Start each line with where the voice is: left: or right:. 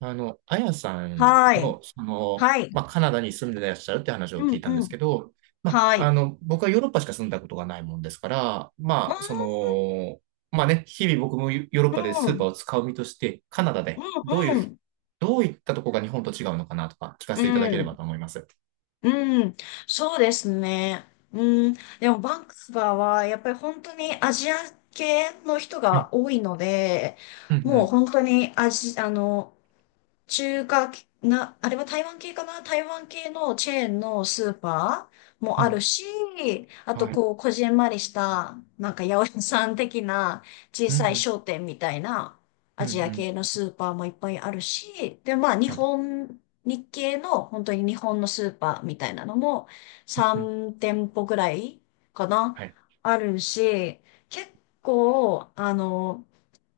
right: あやさん
left: はい。
right: の、
left: はい。
right: カナダに住んでらっしゃるって話を
left: う
right: 聞
left: ん、
right: いたんで
left: う
right: す
left: ん。
right: けど、
left: はい。
right: 僕はヨーロッパしか住んだことがないもんですから、
left: うん、
right: まあね、日々僕もヨーロッ
left: う
right: パでスー
left: ん、
right: パーを使う身として、カナダで
left: うん、
right: どういったとこが日本と違うのかなとか聞か
left: う
right: せていただけれ
left: ん、
right: ばと思います。
left: うん。そうですね。うん。でも、バンクスバーは、やっぱり本当にアジア系の人
right: は
left: が
right: い。
left: 多いので、
right: うんう
left: もう
right: ん。
left: 本当に中華系、あれは台湾系かな。台湾系のチェーンのスーパーも
right: う
left: ある
right: ん。
left: し、あと
right: はい。
left: こう、こじんまりした、なんか八百屋さん的な小
right: うんう
left: さい
right: ん。
left: 商店みたいな
right: う
left: ア
right: んう
left: ジア
right: ん。
left: 系のスーパーもいっぱいあるし、で、
right: はい。
left: 日系の本当に日本のスーパーみたいなのも
right: うん。
left: 3店舗ぐらいかな
right: はい。
left: あるし、結構、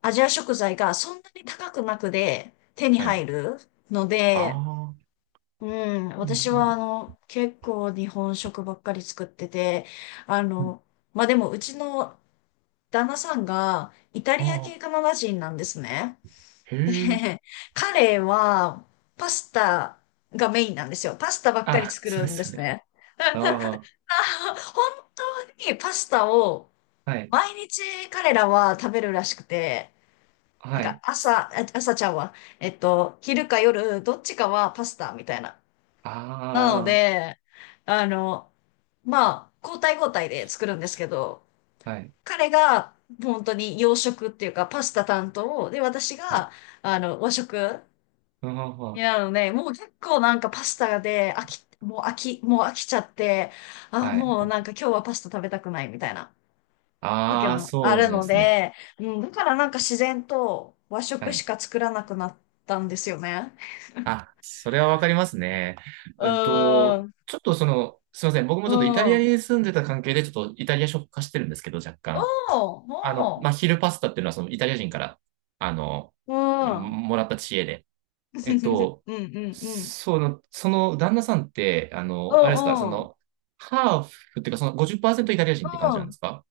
left: アジア食材がそんなに高くなくで手に
right: はい。
left: 入るの
right: あ
left: で、
right: あ。
left: うん、
right: うんう
left: 私は
right: ん。
left: 結構日本食ばっかり作ってて、あ
right: うん。
left: の、まあ、でもうちの旦那さんがイタ
right: あ
left: リア系カ
right: あ。
left: ナダ人なんですね。
right: へ
left: で、
right: え。
left: 彼はパスタがメインなんですよ。パスタばっかり
right: あ、
left: 作
right: そう
left: る
right: で
left: んで
right: すよ
left: す
right: ね。
left: ね。
right: ああ。
left: 本当にパスタを
right: はい。
left: 毎日彼らは食べるらしくて、な
right: は
left: んか
right: い。
left: 朝ちゃんは、昼か夜、どっちかはパスタみたいな。なの
right: あ
left: で、あの、まあ、交代交代で作るんですけど、
right: あ、はい。
left: 彼が本当に洋食っていうかパスタ担当で、私
right: はい。
left: が、和食
right: うんほんほ
left: に
right: ん、
left: なるので、もう結構なんかパスタで飽きちゃって、あ、
right: はい。
left: もうなんか今日はパスタ食べたくないみたいな時
right: ああ、
left: もあ
right: そうな
left: る
right: んで
left: の
right: すね。
left: で、うん、だからなんか自然と和
right: は
left: 食し
right: い。
left: か作らなくなったんですよね。
right: あ、それはわかりますね。
left: うーん、
right: ちょっとすいません。僕も
left: う
right: ちょっとイタリア
left: ん。
right: に住んでた関係で、ちょっとイタリア食化してるんですけど、若干。
left: おう、お
right: 昼パスタっていうのは、そのイタリア人から、あの、
left: う。うん。うん
right: もらった知恵で。えっと、
left: うんうん。
right: その旦那さんって、
left: う
right: あれですか、
left: んうん。
right: ハーフっていうか、その50%イタリア
left: う
right: 人って感じなんで
left: ん。
right: すか？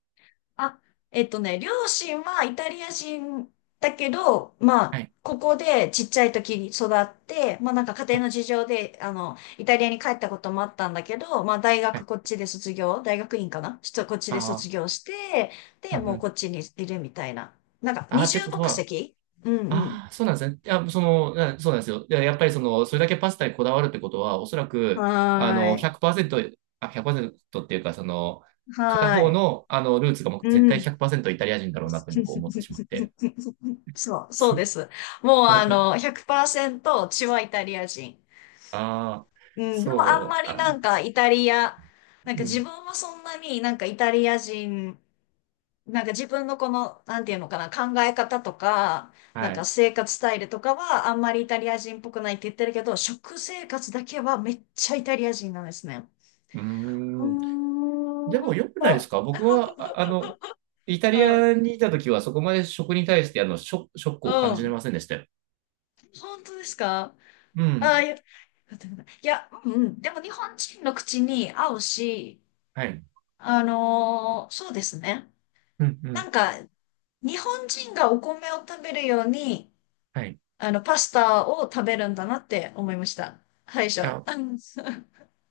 left: あ、えっとね、両親はイタリア人だけど、ま
right: は
left: あ、
right: い
left: ここでちっちゃい時に育って、まあなんか家
right: は
left: 庭
right: い
left: の事情で、イタリアに帰ったこともあったんだけど、まあ大
right: は
left: 学
right: い。
left: こっちで卒業、大学院かなちょっとこっちで卒
right: ああ
left: 業して、
right: う
left: で、
right: んう
left: もうこ
right: ん。
left: っちにいるみたいな。なんか
right: ああ、
left: 二
right: って
left: 重
right: こと
left: 国
right: は、
left: 籍。うんうん。
right: ああ、そうなんですね。いや、そうなんですよ。いや、やっぱりそれだけパスタにこだわるってことは、おそらく、
left: はーい。
right: 100%、あ、100%っていうか、片
left: は
right: 方
left: ーい。
right: の、ルーツがもう
left: う
right: 絶対
left: ん。
right: 100%イタリア人だろうなって僕思ってしまって。
left: そう、そうです。もうあの、100%血はイタリア人。
right: ああ、
left: うん、でもあん
right: そ
left: ま
right: う、
left: り
right: あ、
left: なんかイタリア、なん
right: う
left: か自
right: ん、
left: 分はそんなになんかイタリア人、なんか自分のこの、なんていうのかな、考え方とか、な
right: は
left: んか
right: い。
left: 生活スタイルとかはあんまりイタリア人っぽくないって言ってるけど、食生活だけはめっちゃイタリア人なんですね。
right: うー
left: うー
right: ん。
left: ん、
right: でも
left: 本
right: 良くないで
left: 当。
right: すか？僕は、あ、イタ
left: う
right: リ
left: ん、
right: アにいた時はそこまで食に対して、ショックを
left: う
right: 感じれ
left: ん。
right: ませんでしたよ。
left: 本当ですか？
right: う
left: ああ、
right: ん。
left: いや、いや、うん、うん。でも日本人の口に合うし、
right: はい。
left: あのーそうですね。
right: うんう
left: な
right: ん、
left: んか、日本人がお米を食べるように、
right: はい。い
left: パスタを食べるんだなって思いました。最初。
right: や、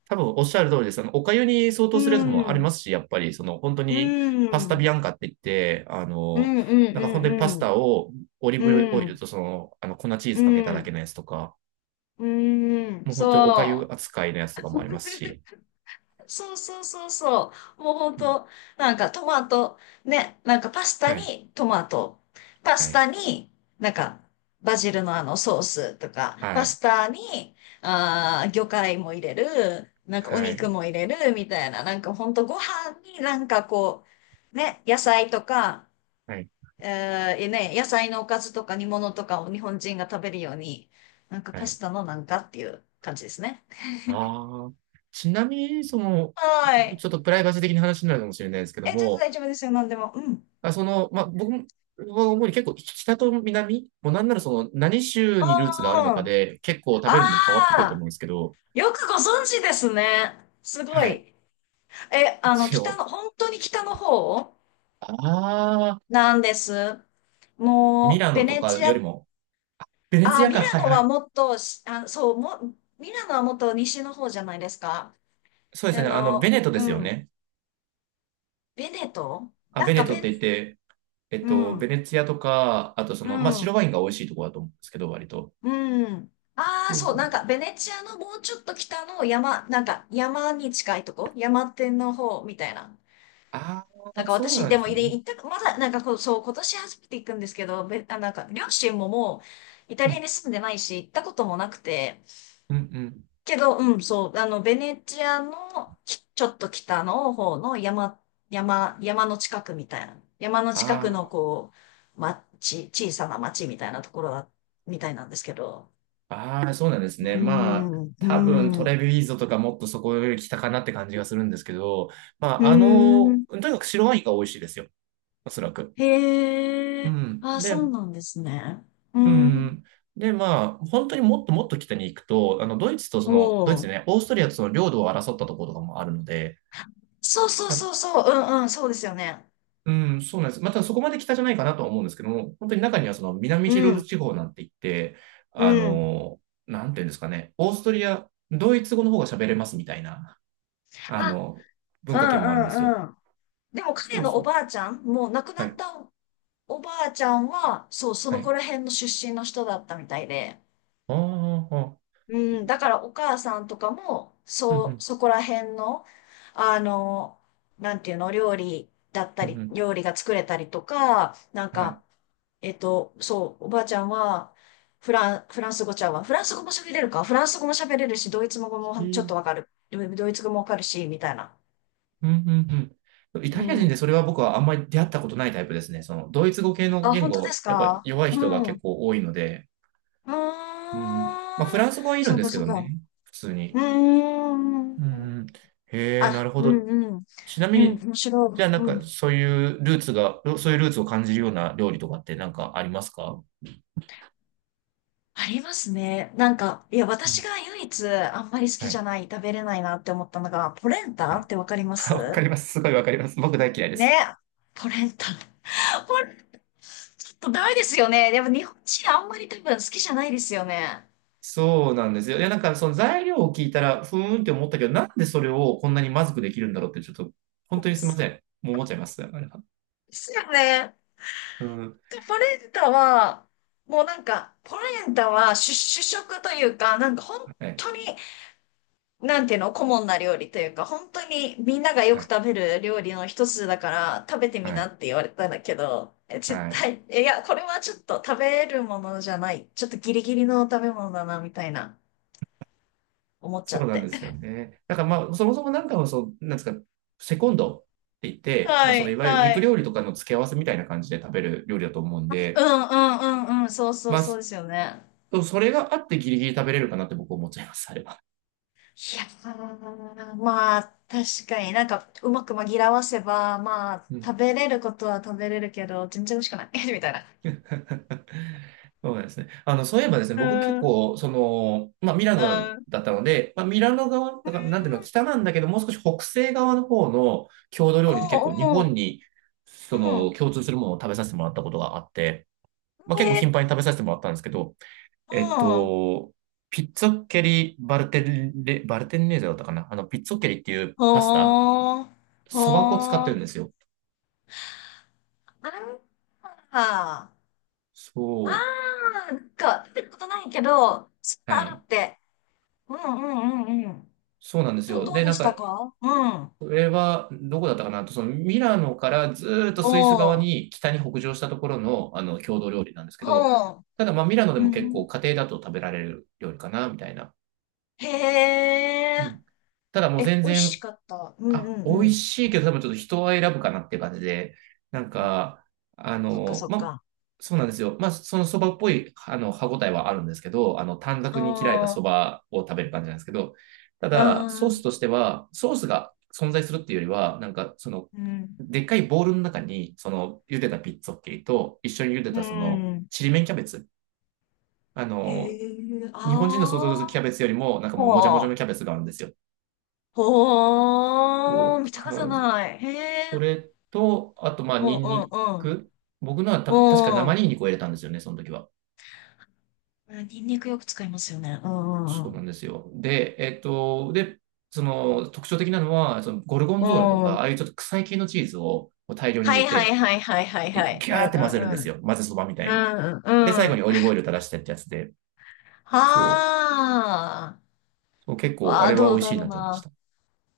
right: 多分おっしゃる通りです。お粥に相
left: う
right: 当するやつもあり
left: ん。
right: ますし、やっぱり、本当
left: う
right: に、
left: ん。う
right: パスタビア
left: ん。
right: ンカって言って、
left: うんう
right: なんか本当にパス
left: んうん
right: タをオリー
left: う
right: ブオ
left: ん。
right: イ
left: うん。
right: ルと粉チー
left: う
right: ズかけただけ
left: ん。
right: のやつとか、
left: うん。
right: もう本当にお
left: そ
right: 粥
left: う。
right: 扱いのやつとかもありますし。
left: そうそうそうそう。もうほん
right: うん、
left: と、なんかトマト、ね、なんかパス
right: は
left: タ
right: い、
left: にトマト、パ
right: は
left: ス
right: い、
left: タになんかバジルのあのソースとか、
right: は
left: パ
right: い、
left: スタに、あー、魚介も入れる、なんかお
right: は
left: 肉
right: い、
left: も入れるみたいな、なんかほんとご飯になんかこう、ね、野菜とか、
right: はい、
left: えー、ね、野菜のおかずとか煮物とかを日本人が食べるように、なんか
right: は
left: パス
right: い。
left: タのなんかっていう感じですね。
right: ああ、ちなみに、
left: はい。
right: ちょっとプライバシー的な話になるかもしれないですけ
left: え、
right: ど
left: 全然
right: も、
left: 大丈夫ですよ、なんでも。うん。
right: 僕は主に結構北と南、もうなんならその何州にルーツがあ
left: う
right: る
left: ん
right: の
left: う
right: か
left: ん。
right: で結構食
left: あ
right: べるもん変わってくると思
left: あ、
right: うんですけど、
left: よくご存知ですね。すご
right: はい、
left: い。え、あの、
right: 一
left: 北
right: 応。
left: の、本当に北の方
right: ああ、
left: なんです。
right: ミ
left: も
right: ラ
left: う、ベ
right: ノと
left: ネ
right: か
left: チ
right: より
left: ア、
right: も、ベネツ
left: あ
right: ィ
left: ー、
right: アか、はいはい。
left: ミラノはもっと西の方じゃないですか。
right: そうです
left: あ
right: ね、ベ
left: の、
right: ネトで
left: う
right: すよ
left: ん。
right: ね。
left: ベネト
right: あ、
left: なん
right: ベ
left: か
right: ネトっ
left: ベネ、
right: て言って、
left: う
right: ベ
left: ん、
right: ネツィアとか、あと
left: うん、
right: 白ワインが美味しいところだと思うんですけど、割と。
left: うん。ああ、
right: そうそ
left: そう、な
right: う。
left: んかベネチアのもうちょっと北の山、なんか山に近いとこ、山手の方みたいな。
right: あ
left: なん
right: あ、
left: か
right: そう
left: 私、
right: なん
left: で
right: で
left: も、
right: すね。
left: 行った、まだ、なんかこう、そう、今年初めて行くんですけど、なんか、両親ももうイタ
right: う
left: リア
right: ん、
left: に住んでないし、行ったこともなくて、
right: うん、うん。
left: けど、うん、そう、あの、ベネチアの、ちょっと北の方の山、山の近くみたいな、山の近くの、
right: あー。
left: こう、町、小さな町みたいなところだみたいなんですけど、
right: ああ、そうなんです
left: うー
right: ね。まあ、
left: ん、うー
right: 多分ト
left: ん、
right: レビーゾとかもっとそこより北かなって感じがするんですけど、ま
left: うー
right: あ、
left: ん、
right: とにかく白ワインが美味しいですよ。おそらく。
left: へ
right: う
left: え、
right: ん。
left: あ、
right: で、
left: そうなんですね。うー
right: う
left: ん、
right: ん。で、まあ、本当にもっともっと北に行くと、ドイ
left: お
right: ツ
left: ー。
right: ね、オーストリアとその領土を争ったところとかもあるので、
left: そうそう
right: だ
left: そうそう、うんうん、そうですよね。
right: うん、そうなんです。またそこまで北じゃないかなとは思うんですけども、本当に中にはその南チ
left: う
right: ロル
left: ん、
right: 地方なんて言って、
left: うん。
right: なんていうんですかね、オーストリア、ドイツ語の方が喋れますみたいな。あ
left: あ、
right: の、
left: う
right: 文
left: ん
right: 化圏もあるんですよ。
left: うんうん。でも彼
right: そう
left: のお
right: そう。
left: ばあちゃん、もう亡くな
right: は
left: っ
right: い。
left: たおばあちゃんは、そう、そ
right: は
left: のこ
right: い。
left: ら辺の出身の人だったみたいで。
right: ああ、
left: うん、だからお母さんとかも、
right: うんう
left: そう、
right: ん、
left: そこら辺の、あの、なんていうの、料理だった
right: うん
left: り、
right: うん。
left: 料理が作れたりとか、なん
right: はい。
left: か、そう、おばあちゃんは、フランス語ちゃうわ。フランス語も喋れるか。フランス語も喋れるし、ドイツ語も
right: ひ
left: ちょっとわかる。ドイツ語もわかるし、みたいな。
right: うんうんうん。イ
left: う
right: タリア人で
left: ん。
right: それは僕はあんまり出会ったことないタイプですね。ドイツ語系の
left: あ、
right: 言
left: 本当で
right: 語、
left: す
right: やっぱ
left: か？
right: 弱い
left: う
right: 人が
left: ん。う
right: 結構多いので、
left: ー
right: うんうん。まあ、フラ
left: ん。
right: ンス語はいる
left: そ
right: ん
left: う
right: で
left: か、
right: すけ
left: そう
right: ど
left: か。
right: ね、普通に。
left: うーん。
right: うんうん。へえ、な
left: あ、
right: るほ
left: う
right: ど。
left: んうん。
right: ちな
left: う
right: み
left: ん、
right: に、
left: 面
right: じ
left: 白
right: ゃあ
left: い。
right: なん
left: う
right: か
left: ん。
right: そういうルーツが、そういうルーツを感じるような料理とかってなんかありますか？
left: ありますね。なんか、いや、
right: う
left: 私
right: ん、
left: が唯一あんまり好き
right: は
left: じゃ
right: い。
left: ない、食べれないなって思ったのが、ポレン
right: は
left: タっ
right: い。
left: てわかりま
right: わか
left: す？
right: ります。すごいわかります。僕大嫌いです。
left: ね。ポレンタ。ちょっとダメですよね。でも日本人あんまり多分好きじゃないですよね。
right: そうなんですよ。いや、なんかその材料を聞いたら、ふーんって思ったけど、なんでそれをこんなにまずくできるんだろうって、ちょっと、本当にすみま
left: で
right: せん。もう思っちゃいます。あれは。
left: すよね。
right: うん。
left: でポレンタは、もうなんか、ポレンタは主、主食というか、なんか本
right: はい。
left: 当に、なんていうの、顧問な料理というか、本当にみんながよ
right: は
left: く
right: い。
left: 食べる料理の一つだから、食べて
right: は
left: みな
right: い。
left: って言われたんだけど、え絶
right: はい。
left: 対、えいや、これはちょっと食べるものじゃない。ちょっとギリギリの食べ物だな、みたいな、思っちゃ
right: そう
left: っ
right: なん
left: て。
right: ですよ ね。だからまあ、そもそもなんかもそう、なんですか、セコンドって言って、ま
left: は
right: あ、その
left: い、
right: いわゆる
left: は
right: 肉
left: い。
right: 料理とかの付け合わせみたいな感じで食べる料理だと思うん
left: う
right: で、
left: んうんうんうん、そうそう
right: ま
left: そう
right: あ、
left: ですよね。
right: それがあってギリギリ食べれるかなって僕思っちゃいます。あれは。
left: いやー、まあ、確かになんか、うまく紛らわせば、まあ、
right: う
left: 食
right: ん。
left: べれることは食べれるけど、全然美味しくない。みたいな。
right: そうですね。そういえばですね、
left: う
right: 僕結
left: ん、うん。
right: 構、まあ、ミラ
left: う
right: ノ
left: ん
right: だったので、まあ、ミラノ側、だから、なんていうの、北なんだけど、もう少し北西側の方の郷土料理で結
left: お
right: 構日
left: う
right: 本に、
left: おう、
right: 共通するものを食べさせてもらったことがあって、まあ、
left: うん。
right: 結構頻繁
left: え、
right: に食べさせてもらったんですけど、
left: う
right: えっ
left: ん。
right: と、ピッツォッケリバルテンネーゼだったかな、あの、ピッツォッケリっていうパスタ、
left: ほー、
right: そば粉を使っ
left: ほ
right: てる
left: ー。
right: んですよ。
left: あー、あー、
right: そう。
left: なんか、食べたことないけど、そん
right: は
left: なある
right: い。
left: って。うんうんうんうん。
right: そうなんですよ。
left: どう
right: で、
left: で
right: なん
left: した
right: か、
left: か？うん。
right: それは、どこだったかな、と、そのミラノからずーっと
left: お
right: スイス側
left: ー。
right: に北に北上したところの、郷土料理なんですけど、
left: はあ。
right: ただ、まあ、ミラノで
left: う
right: も結
left: ん。
right: 構家庭だと食べられる料理かな、みたいな。
left: へ
right: う
left: え。
right: ん。ただもう
left: え、
right: 全
left: 美味し
right: 然、
left: かった？うんう
right: あ、美
left: んう
right: 味
left: ん。
right: しいけど多分ちょっと人は選ぶかなって感じで、なんか、あ
left: そっか
right: の、
left: そっ
right: ま、
left: か。
right: そうなんですよ。まあ、そのそばっぽい、歯ごたえはあるんですけど、短
left: あ
right: 冊に切られた
left: あ、
right: そ
left: あ
right: ばを食べる感じなんですけど、ただ、ソース
left: あ、
right: としては、ソースが存在するっていうよりは、なんか、
left: うん。
right: でっかいボウルの中に、その、茹でたピッツォッケリと、一緒に茹で
left: う
right: たその、
left: ん。
right: ちりめんキャベツ。あ
left: へ
right: の、
left: え、
right: 日本人の想像
left: あ
right: するキ
left: あ、
right: ャベツよりも、なんかもうもじゃも
left: ほ
right: じ
left: う、
right: ゃのキャベツがあるんですよ。
left: ほ
right: を
left: う、見
right: か
left: たことない。へ
right: そ
left: え、
right: れと、あと、まあ、
left: うんう
right: ニン
left: ん
right: ニ
left: うん、
right: ク。僕のは多
left: う
right: 分、確か
left: ん。
right: 生
left: うん。
right: ニンニクを入れたんですよね、その時は。
left: ニンニクよく使いますよね。うんう
right: そ
left: ん
right: う
left: う
right: なんですよ。で、えっと、で、その特徴的なのは、そのゴルゴンゾーラと
left: ん。うん。
right: か、ああいうちょっと臭い系のチーズを大量に
left: は
right: 入れ
left: いはい
right: て、
left: はいはいはい
right: で
left: はい。
right: ギ
left: う
right: ャーって混ぜるんです
left: ん
right: よ。混ぜそばみた
left: うんう
right: いに。
left: ん。うんう
right: で、最
left: んう
right: 後に
left: ん。
right: オリーブオイル垂らしてってやつで、
left: は
right: そ
left: あ。
right: う、そう結構、
left: わ
right: あ
left: あ、
right: れは
left: ど
right: 美
left: う
right: 味
left: だ
right: しい
left: ろう
right: なって思いまし
left: な。
right: た。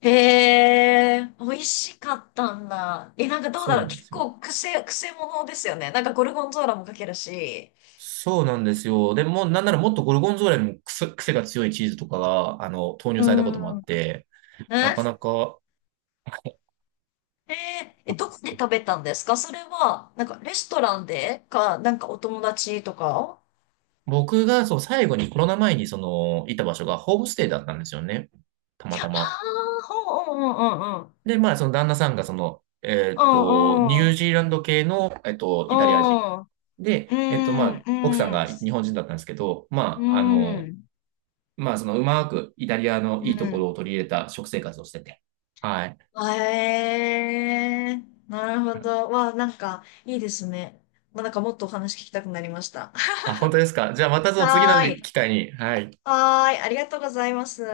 left: へえ、美味しかったんだ。え、なんかどうだ
right: そう
left: ろう。
right: なんで
left: 結
right: すよ。
left: 構癖者ですよね。なんかゴルゴンゾーラもかけるし。
right: そうなんですよ。でも、なんならもっとゴルゴンゾーラよりも癖が強いチーズとかが、投
left: う
right: 入されたこともあっ
left: ん。
right: て、
left: え、
right: な
left: へ
right: かなか
left: ーえ、どこで食べたんですか？それは、なんかレストランでか、なんかお友達とか。
right: 僕がそう最後にコロナ前にそのいた場所がホームステイだったんですよね。たまた
left: あ
right: ま。
left: あほう、うんうんうんうん。
right: で、まあその旦那さんが
left: う
right: ニ
left: んうん。
right: ュージーランド系の、イタリア人。
left: う
right: で、ま
left: ん
right: あ奥さん
left: うん。
right: が日本人だったんですけど、
left: う
right: ま
left: ん。うん。
right: まあそのうまくイタリアの
left: う
right: いいとこ
left: ん。
right: ろを取り入れた食生活をしてて。はい。
left: あえー、なるほど。わあ、なんか、いいですね。まあ、なんかもっとお話聞きたくなりました。
right: あ、本当ですか。じゃあまた その次の
left: はーい。
right: 機会に、はい。
left: はーい。ありがとうございます。